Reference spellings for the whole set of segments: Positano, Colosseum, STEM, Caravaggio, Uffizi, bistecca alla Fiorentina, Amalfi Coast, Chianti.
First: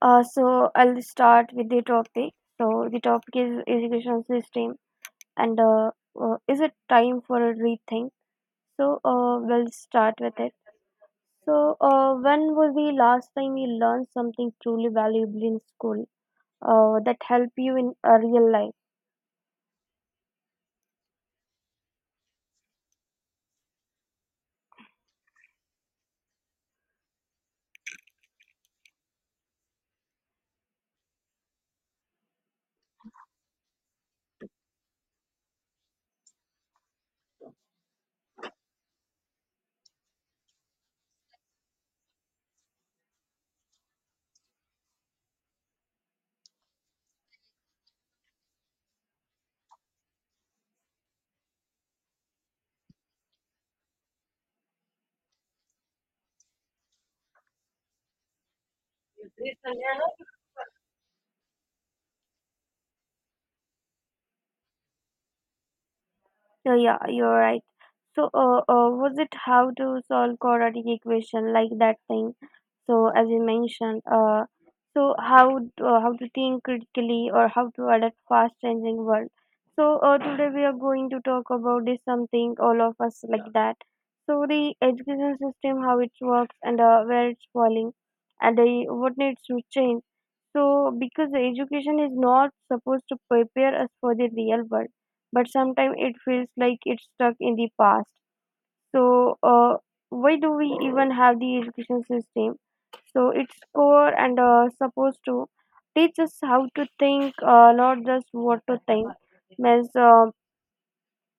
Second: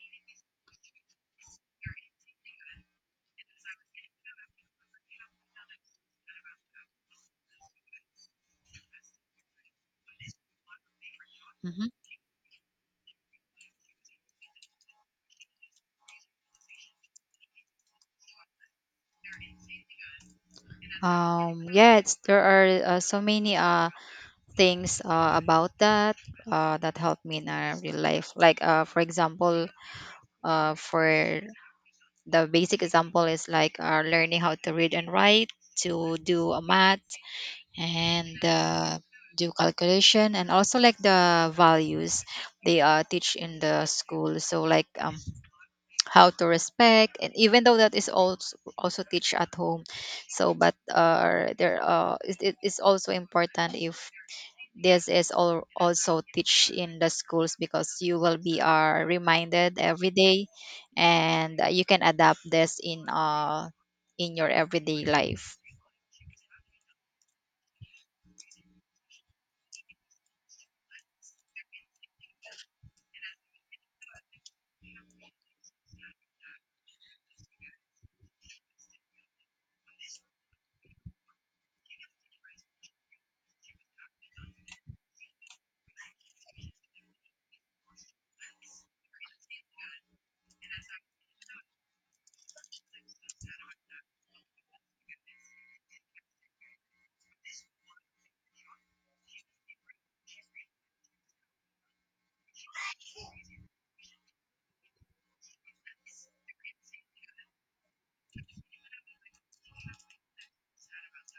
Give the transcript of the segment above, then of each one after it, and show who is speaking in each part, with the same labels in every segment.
Speaker 1: So I'll start with the topic. So the topic is education system, and is it time for a rethink? So we'll start with it. So
Speaker 2: Mhm.
Speaker 1: when was the last time you learned something truly valuable in school that helped you in a real life?
Speaker 2: Yeah, there are so many things about that that help me in real life. Like, for example, for the basic example is like learning how to read and write, to do a math, and do calculation, and also like the values they teach in the school. So, like, how to respect, and even though that is also teach at home, so but there it is also important if this is all also teach in the schools, because you will be are reminded every day, and you can adapt this in your everyday life.
Speaker 1: Yeah, yeah, you're right. So, was it how to solve quadratic equation like that thing? So, as you mentioned, so how to think critically or how to adapt fast changing world. So, today we are going to talk about this something all of us like that. So, the education system, how it works and where it's falling, and what needs to change. So, because the education is not supposed to prepare us for the real world but sometimes it feels like it's stuck in the past. So, why do we even have the education system? So, its core and supposed to teach us how to think, not just what to think. Means,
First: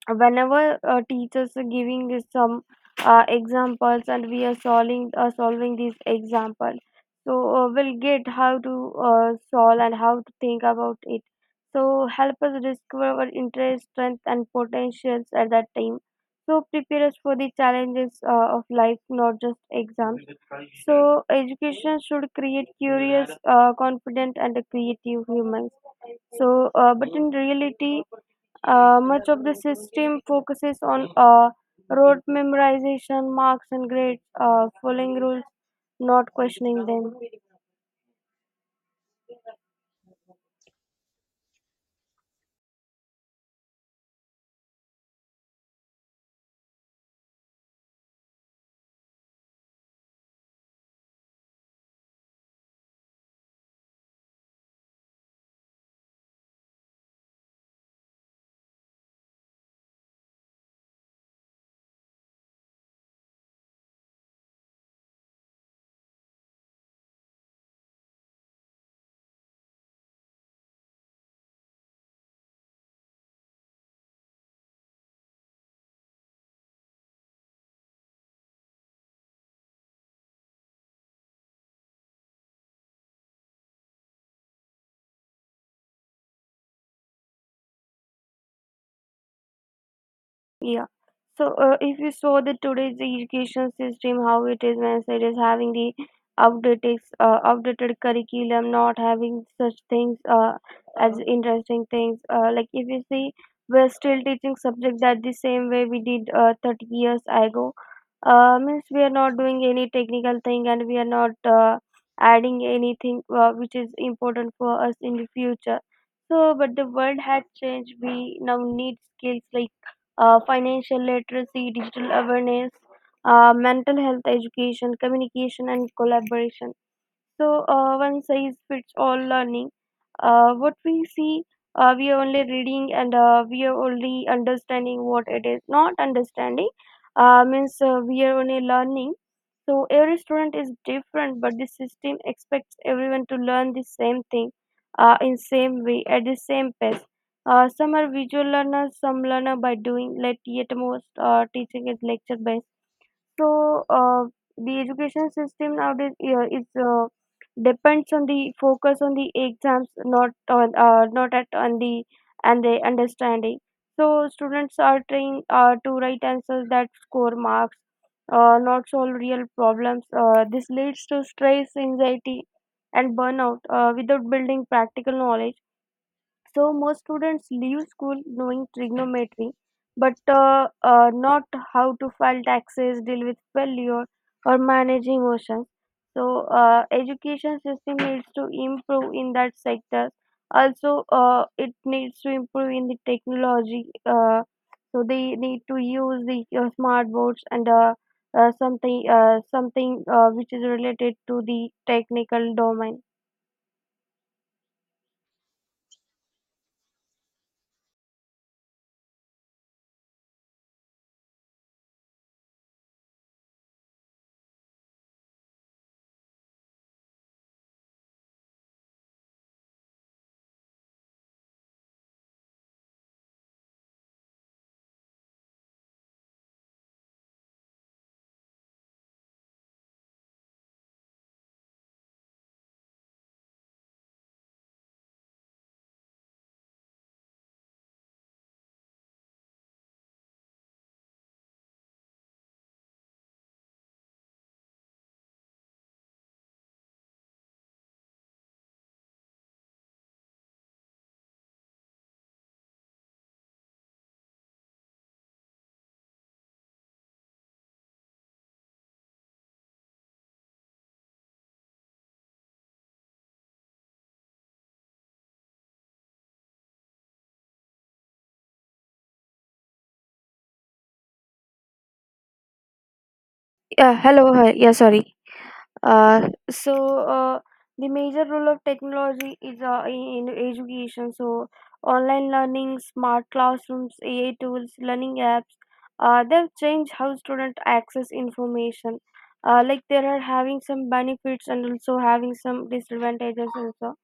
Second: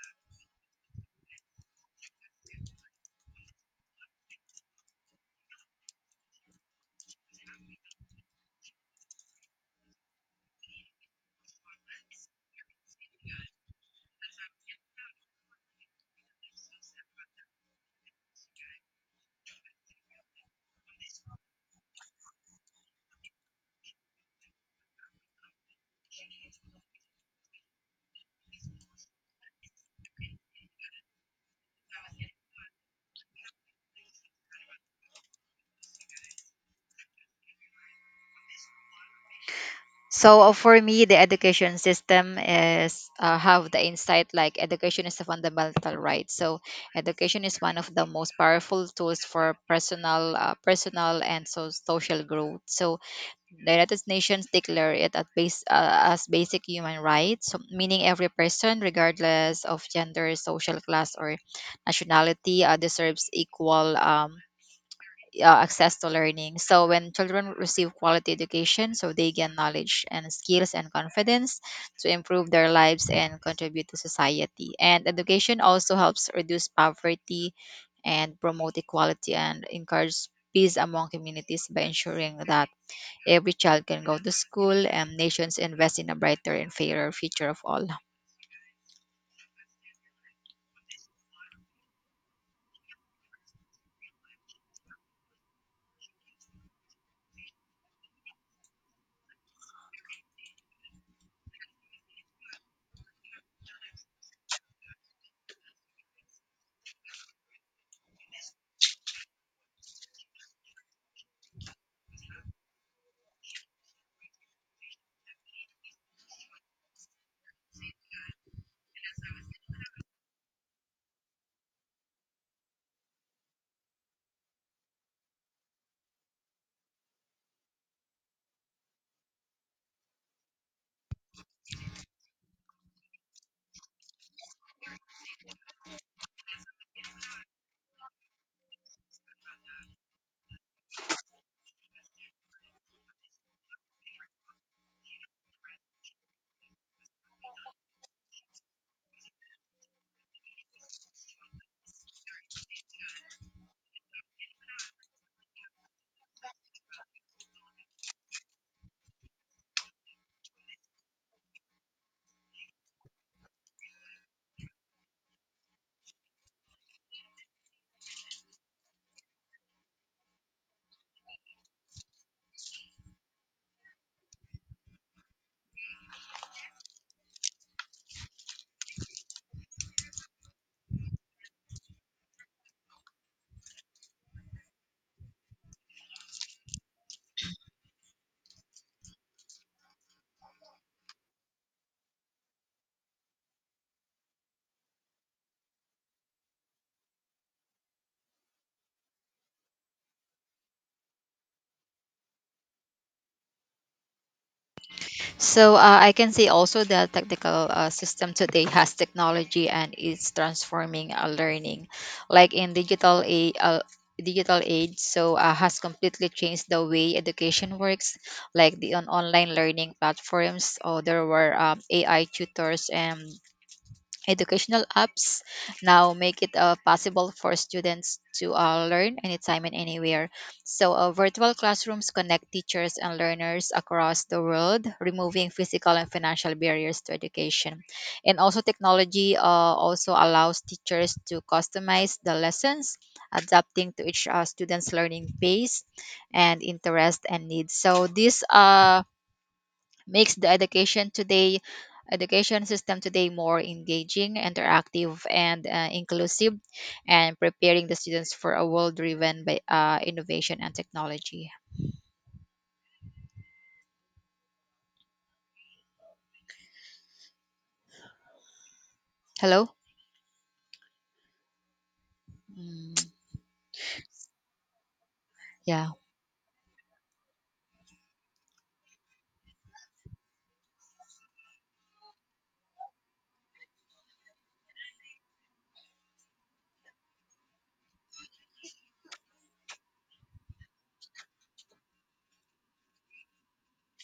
Speaker 1: whenever teachers are giving us some examples and we are solving solving these examples so we'll get how to solve and how to think about it so help us discover our interest strength and potentials at that time so prepare us for the challenges of life not just exams so education should create curious confident and creative humans so, but in reality, much of the system focuses on rote memorization, marks, and grades, following rules, not questioning them.
Speaker 2: So for me, the education system is have the insight, like education is a fundamental right. So education is one of the most powerful tools for personal, personal and so social growth. So the United Nations declare it at base, as basic human rights, so meaning every person, regardless of gender, social class, or nationality, deserves equal. Access to learning. So when children receive quality education, so they gain knowledge and skills and confidence to improve their lives and contribute to society. And education also helps reduce poverty and promote equality and encourage peace among communities by ensuring that every child can go to school and nations invest in a brighter and fairer future of all.
Speaker 1: Yeah. So, if you saw the today's education system, how it is when it is having the outdated curriculum, not having such things as interesting things. Like if you see, we're still teaching subjects that the same way we did 30 years ago. Means we are not doing any technical thing and we are not adding anything which is important for us in the future. So, but the world has changed. We now need skills like financial literacy, digital awareness, mental health education, communication, and collaboration. So, one size fits all learning. What we see, we are only reading and we are only understanding what it is. Not understanding means we are only learning. So, every student is different, but the system expects everyone to learn the same thing in same way at the same pace. Some are visual learners, some learner by doing, let yet most teaching is lecture based so the education system nowadays yeah, is depends on the focus on the exams, not on not at on the and the understanding. So students are trained to write answers that score marks, not solve real problems. This leads to stress, anxiety, and burnout without building practical knowledge so most students leave school knowing trigonometry, but not how to file taxes, deal with failure, or manage emotions. So education system needs to improve in that sector. Also, it needs to improve in the technology. So they need to use the smart boards and something which is related to the technical domain.
Speaker 2: So I can see also the technical system today has technology and it's transforming learning, like in digital age. So has completely changed the way education works, like the on online learning platforms. Or there were AI tutors and educational apps now make it possible for students to learn anytime and anywhere. So, virtual classrooms connect teachers and learners across the world, removing physical and financial barriers to education. And also, technology also allows teachers to customize the lessons, adapting to each student's learning pace and interest and needs. So, these makes the education system today more engaging, interactive, and inclusive, and preparing the students for a world driven by innovation and technology. Hello? Mm,
Speaker 1: Yeah, hello. Hi. Yeah, sorry.
Speaker 2: yeah.
Speaker 1: So uh, the major role of technology is in education. So online learning, smart classrooms, AI tools, learning apps, they've changed how students access information. Like there are having some benefits and also having some disadvantages also.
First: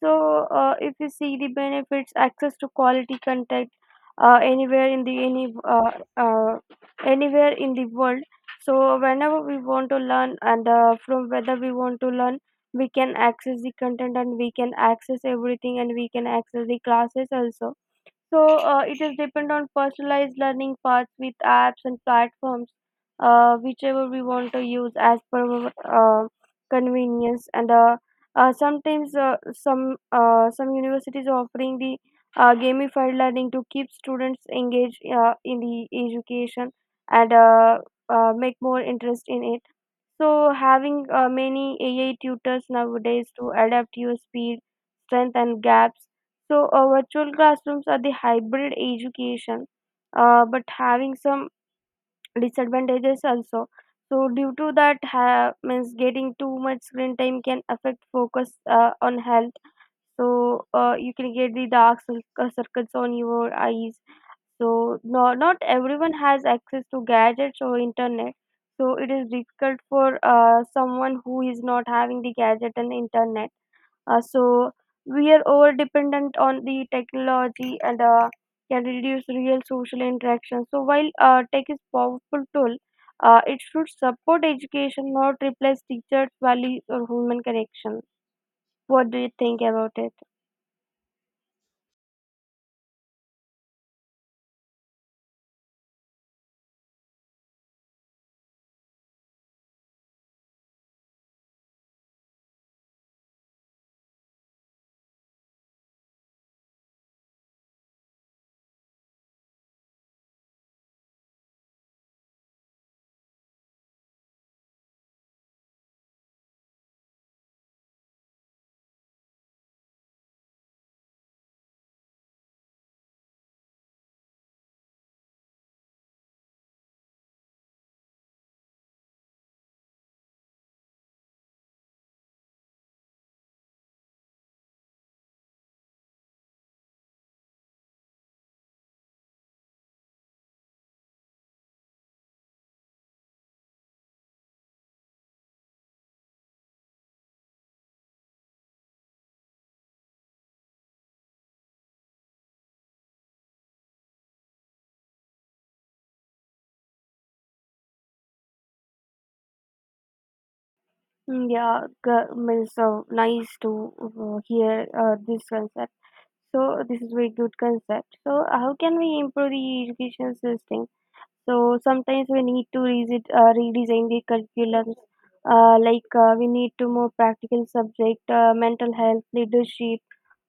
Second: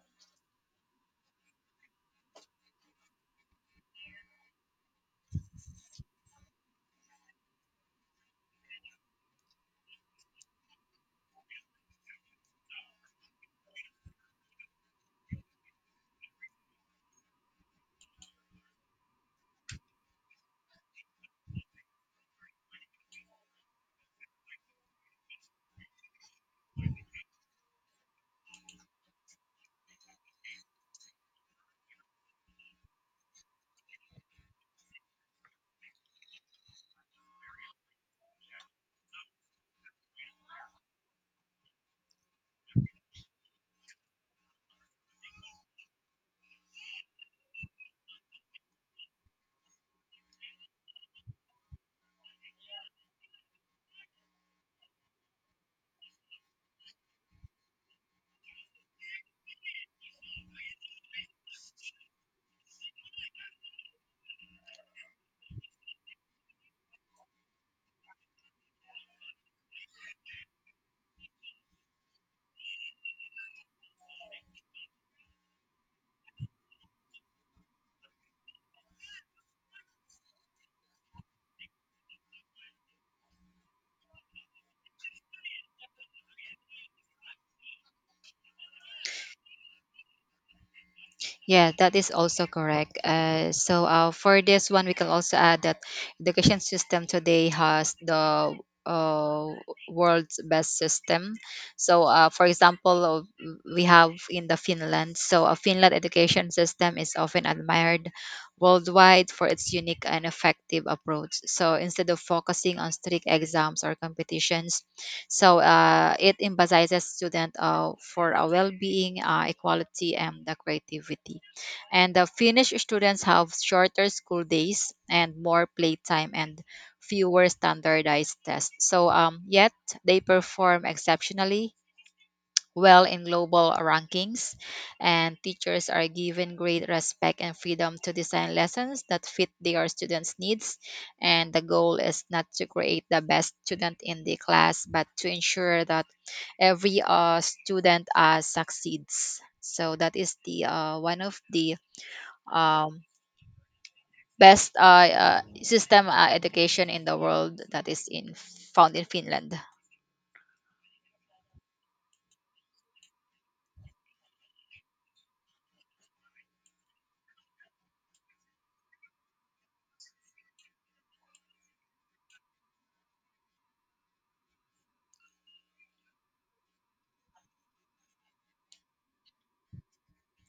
Speaker 1: So, if you see the benefits, access to quality content uh, anywhere in the any uh, uh, anywhere in the world. So, whenever we want to learn and from whether we want to learn, we can access the content and we can access everything and we can access the classes also. So it is depend on personalized learning paths with apps and platforms, whichever we want to use as per our, uh, convenience. And sometimes some universities are offering the gamified learning to keep students engaged in the education and make more interest in it. So having many AI tutors nowadays to adapt your speed, strength, and gaps so, virtual classrooms are the hybrid education, but having some disadvantages also. So, due to that, means getting too much screen time can affect focus on health. So, you can get the dark circles on your eyes. So, no, not everyone has access to gadgets or internet. So, it is difficult for someone who is not having the gadget and internet so we are over dependent on the technology and can reduce real social interaction. So while tech is powerful tool, it should support education, not replace teachers, values, or human connection. What do you think about it?
Speaker 2: Yeah, that is also correct. For this one, we can also add that education system today has the uh, world's best system. So, for example, we have in the Finland. So, a Finland education system is often admired worldwide for its unique and effective approach. So, instead of focusing on strict exams or competitions, so it emphasizes student for a well-being, equality, and the creativity. And the Finnish students have shorter school days and more playtime and fewer standardized tests. So yet they perform exceptionally well in global rankings, and teachers are given great respect and freedom to design lessons that fit their students' needs. And the goal is not to create the best student in the class, but to ensure that every student succeeds. So that is the one of the um, best system education in the world, that is in found in Finland.
Speaker 1: Mm. Yeah, means so nice to hear this concept. So this is very good concept. So how can we improve the education system? So sometimes we need to revisit, redesign the curriculums. Like we need to more practical subject, mental health, leadership,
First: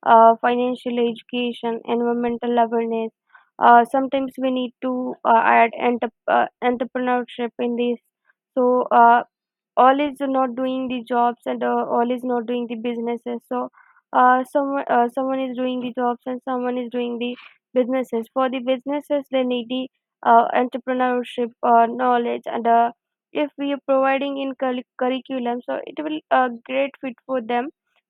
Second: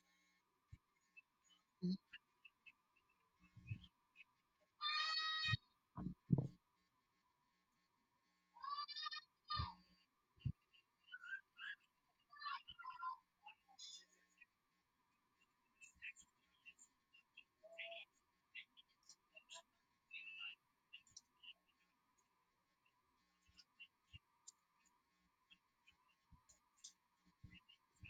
Speaker 1: financial education, environmental awareness. Sometimes we need to add entrepreneurship in this. So all is not doing the jobs and all is not doing the businesses. So someone is doing the jobs and someone is doing the businesses. For the businesses, they need the entrepreneurship knowledge and if we are providing in curriculum so it will great fit for them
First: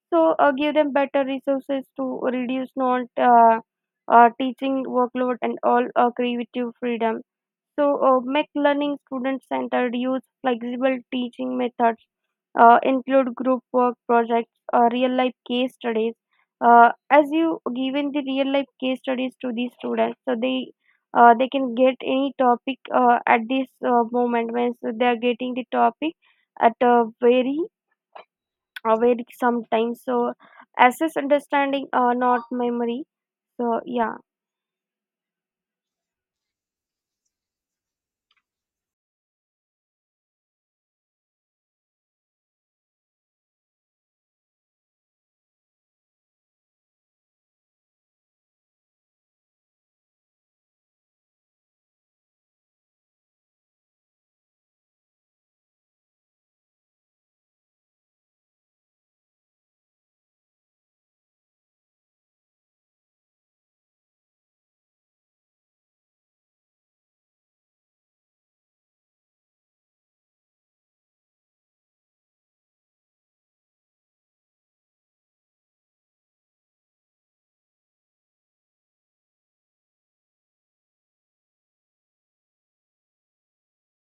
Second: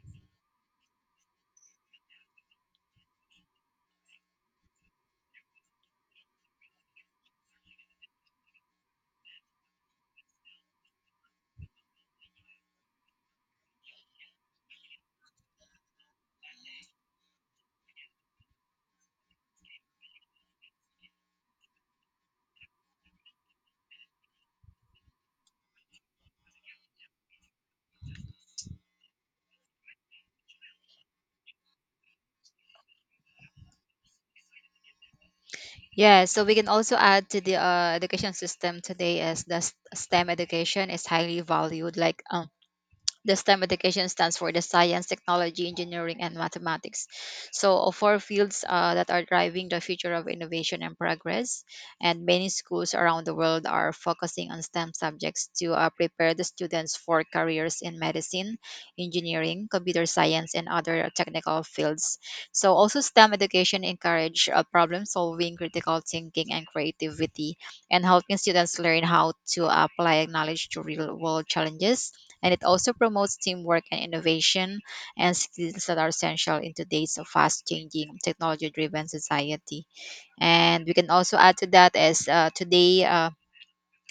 Speaker 1: so give them better resources to reduce non teaching workload and all creative freedom so, make learning student centered, use flexible teaching methods, include group work projects, real life case studies. As you given the real life case studies to the students, so they can get any topic at this moment when so they are getting the topic at a very sometime. So, assess understanding, not memory. So, yeah.
Speaker 2: Yeah, so we can also add to the education system today is the STEM education is highly valued. Like the STEM education stands for the science, technology, engineering, and mathematics. So, four fields that are driving the future of innovation and progress. And many schools around the world are focusing on STEM subjects to prepare the students for careers in medicine, engineering, computer science, and other technical fields. So, also STEM education encourage problem solving, critical thinking, and creativity, and helping students learn how to apply knowledge to real world challenges, and it also promotes teamwork and innovation and skills that are essential in today's fast changing, technology driven society. And we can also add to that as today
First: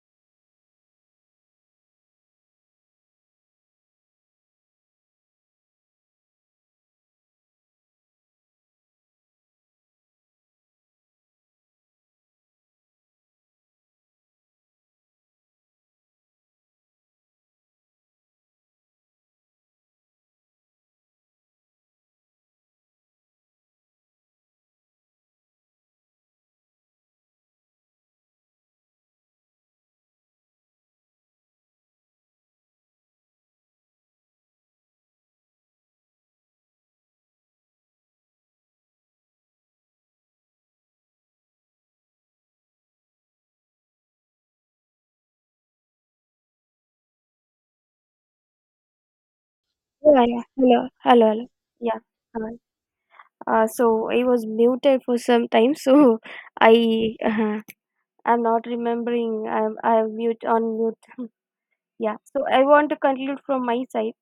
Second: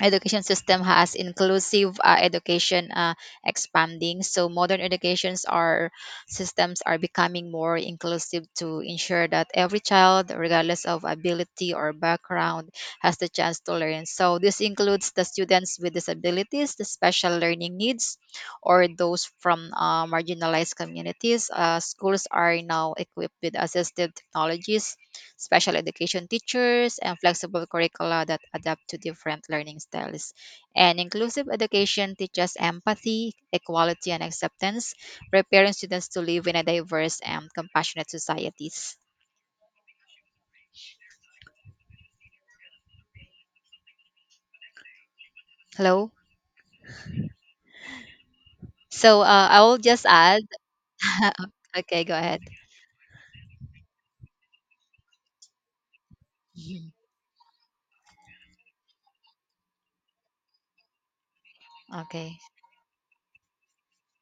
Speaker 2: education system has inclusive education expanding, so modern educations are systems are becoming more inclusive to ensure that every child, regardless of ability or background, has the chance to learn. So this includes the students with disabilities, the special learning needs, or those from marginalized communities. Uh, schools are now equipped with assistive technologies, special education teachers, and flexible curricula that adapt to different learning styles. And inclusive education teaches empathy, equality, and acceptance, preparing students to live in a diverse and compassionate societies. Hello? So I will just
Speaker 1: Yeah, yeah.
Speaker 2: add.
Speaker 1: Hello, hello, hello. Yeah.
Speaker 2: Okay, go ahead.
Speaker 1: So I was muted for some time. So
Speaker 2: Mhm.
Speaker 1: I uh, I'm not remembering. I'm mute on mute. Yeah.
Speaker 2: Okay.
Speaker 1: So I want to conclude from my side.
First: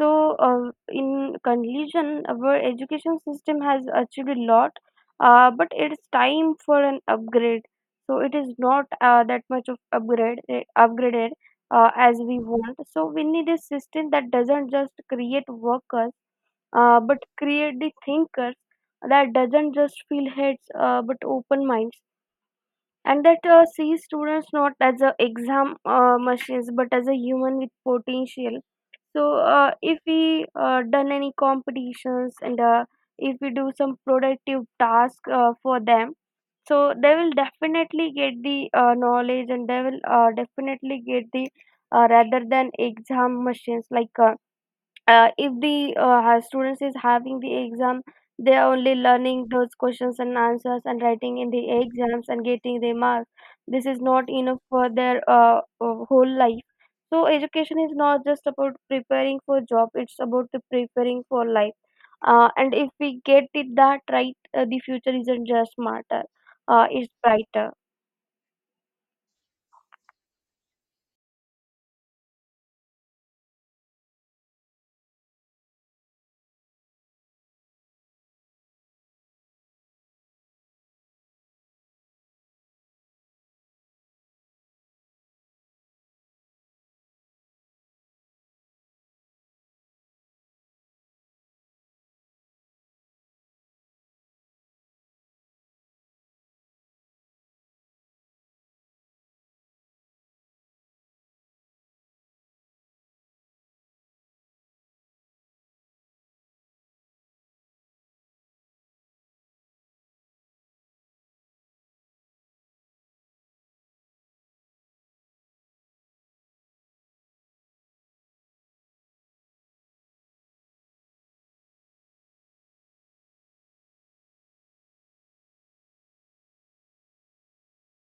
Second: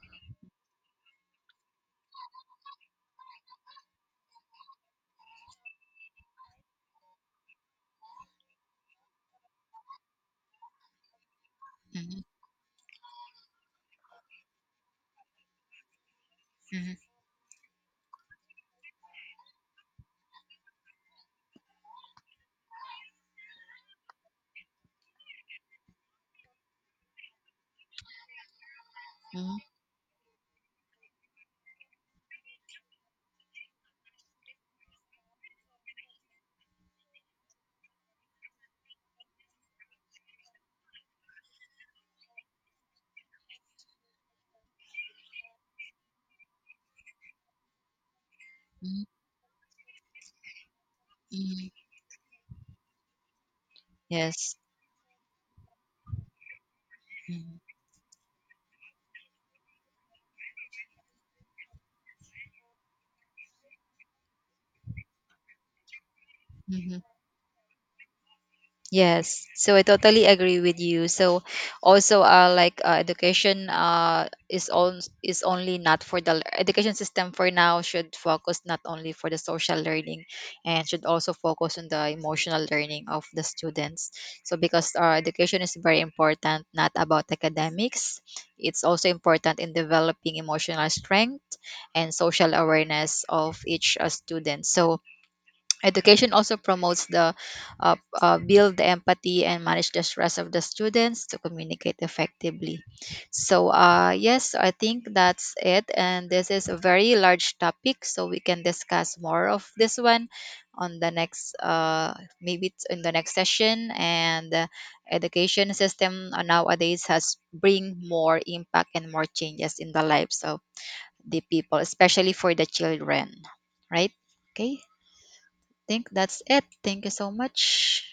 Speaker 1: So in conclusion, our education system has achieved a lot, but it's time for an upgrade. So it is not that much of upgraded as
Speaker 2: Mhm,
Speaker 1: we want. So we need a system that doesn't just create workers
Speaker 2: mhm,
Speaker 1: but create the thinkers that doesn't just feel heads but open minds and that sees students not as a exam machines but as a human with potential so
Speaker 2: mhm,
Speaker 1: if we done any competitions and if we do some productive task for them so they will definitely get the knowledge and they will definitely get the rather than exam machines like if the students is having the exam they are only
Speaker 2: mhm,
Speaker 1: learning those questions and answers and writing in the
Speaker 2: mhm.
Speaker 1: exams and getting the marks this is not
Speaker 2: Yes.
Speaker 1: enough for their whole life so
Speaker 2: Mhm,
Speaker 1: education is not just about preparing for job it's about the preparing for life and if we get it that right the future isn't just smarter
Speaker 2: mhm.
Speaker 1: it's brighter
Speaker 2: Yes, so I totally agree with you. So also education is only not for the education system for now, should focus not only for the social learning and should also focus on the emotional learning of the students. So because our education is very important, not about academics, it's also important in developing emotional strength and social awareness of each student. So education also promotes the build the empathy and manage the stress of the students to communicate effectively. So yes, I think that's it, and this is a very large topic, so we can discuss more of this one on the next maybe it's in the next session. And education system nowadays has bring more impact and more changes in the lives of the people, especially for the children, right? Okay, think that's it. Thank you so much.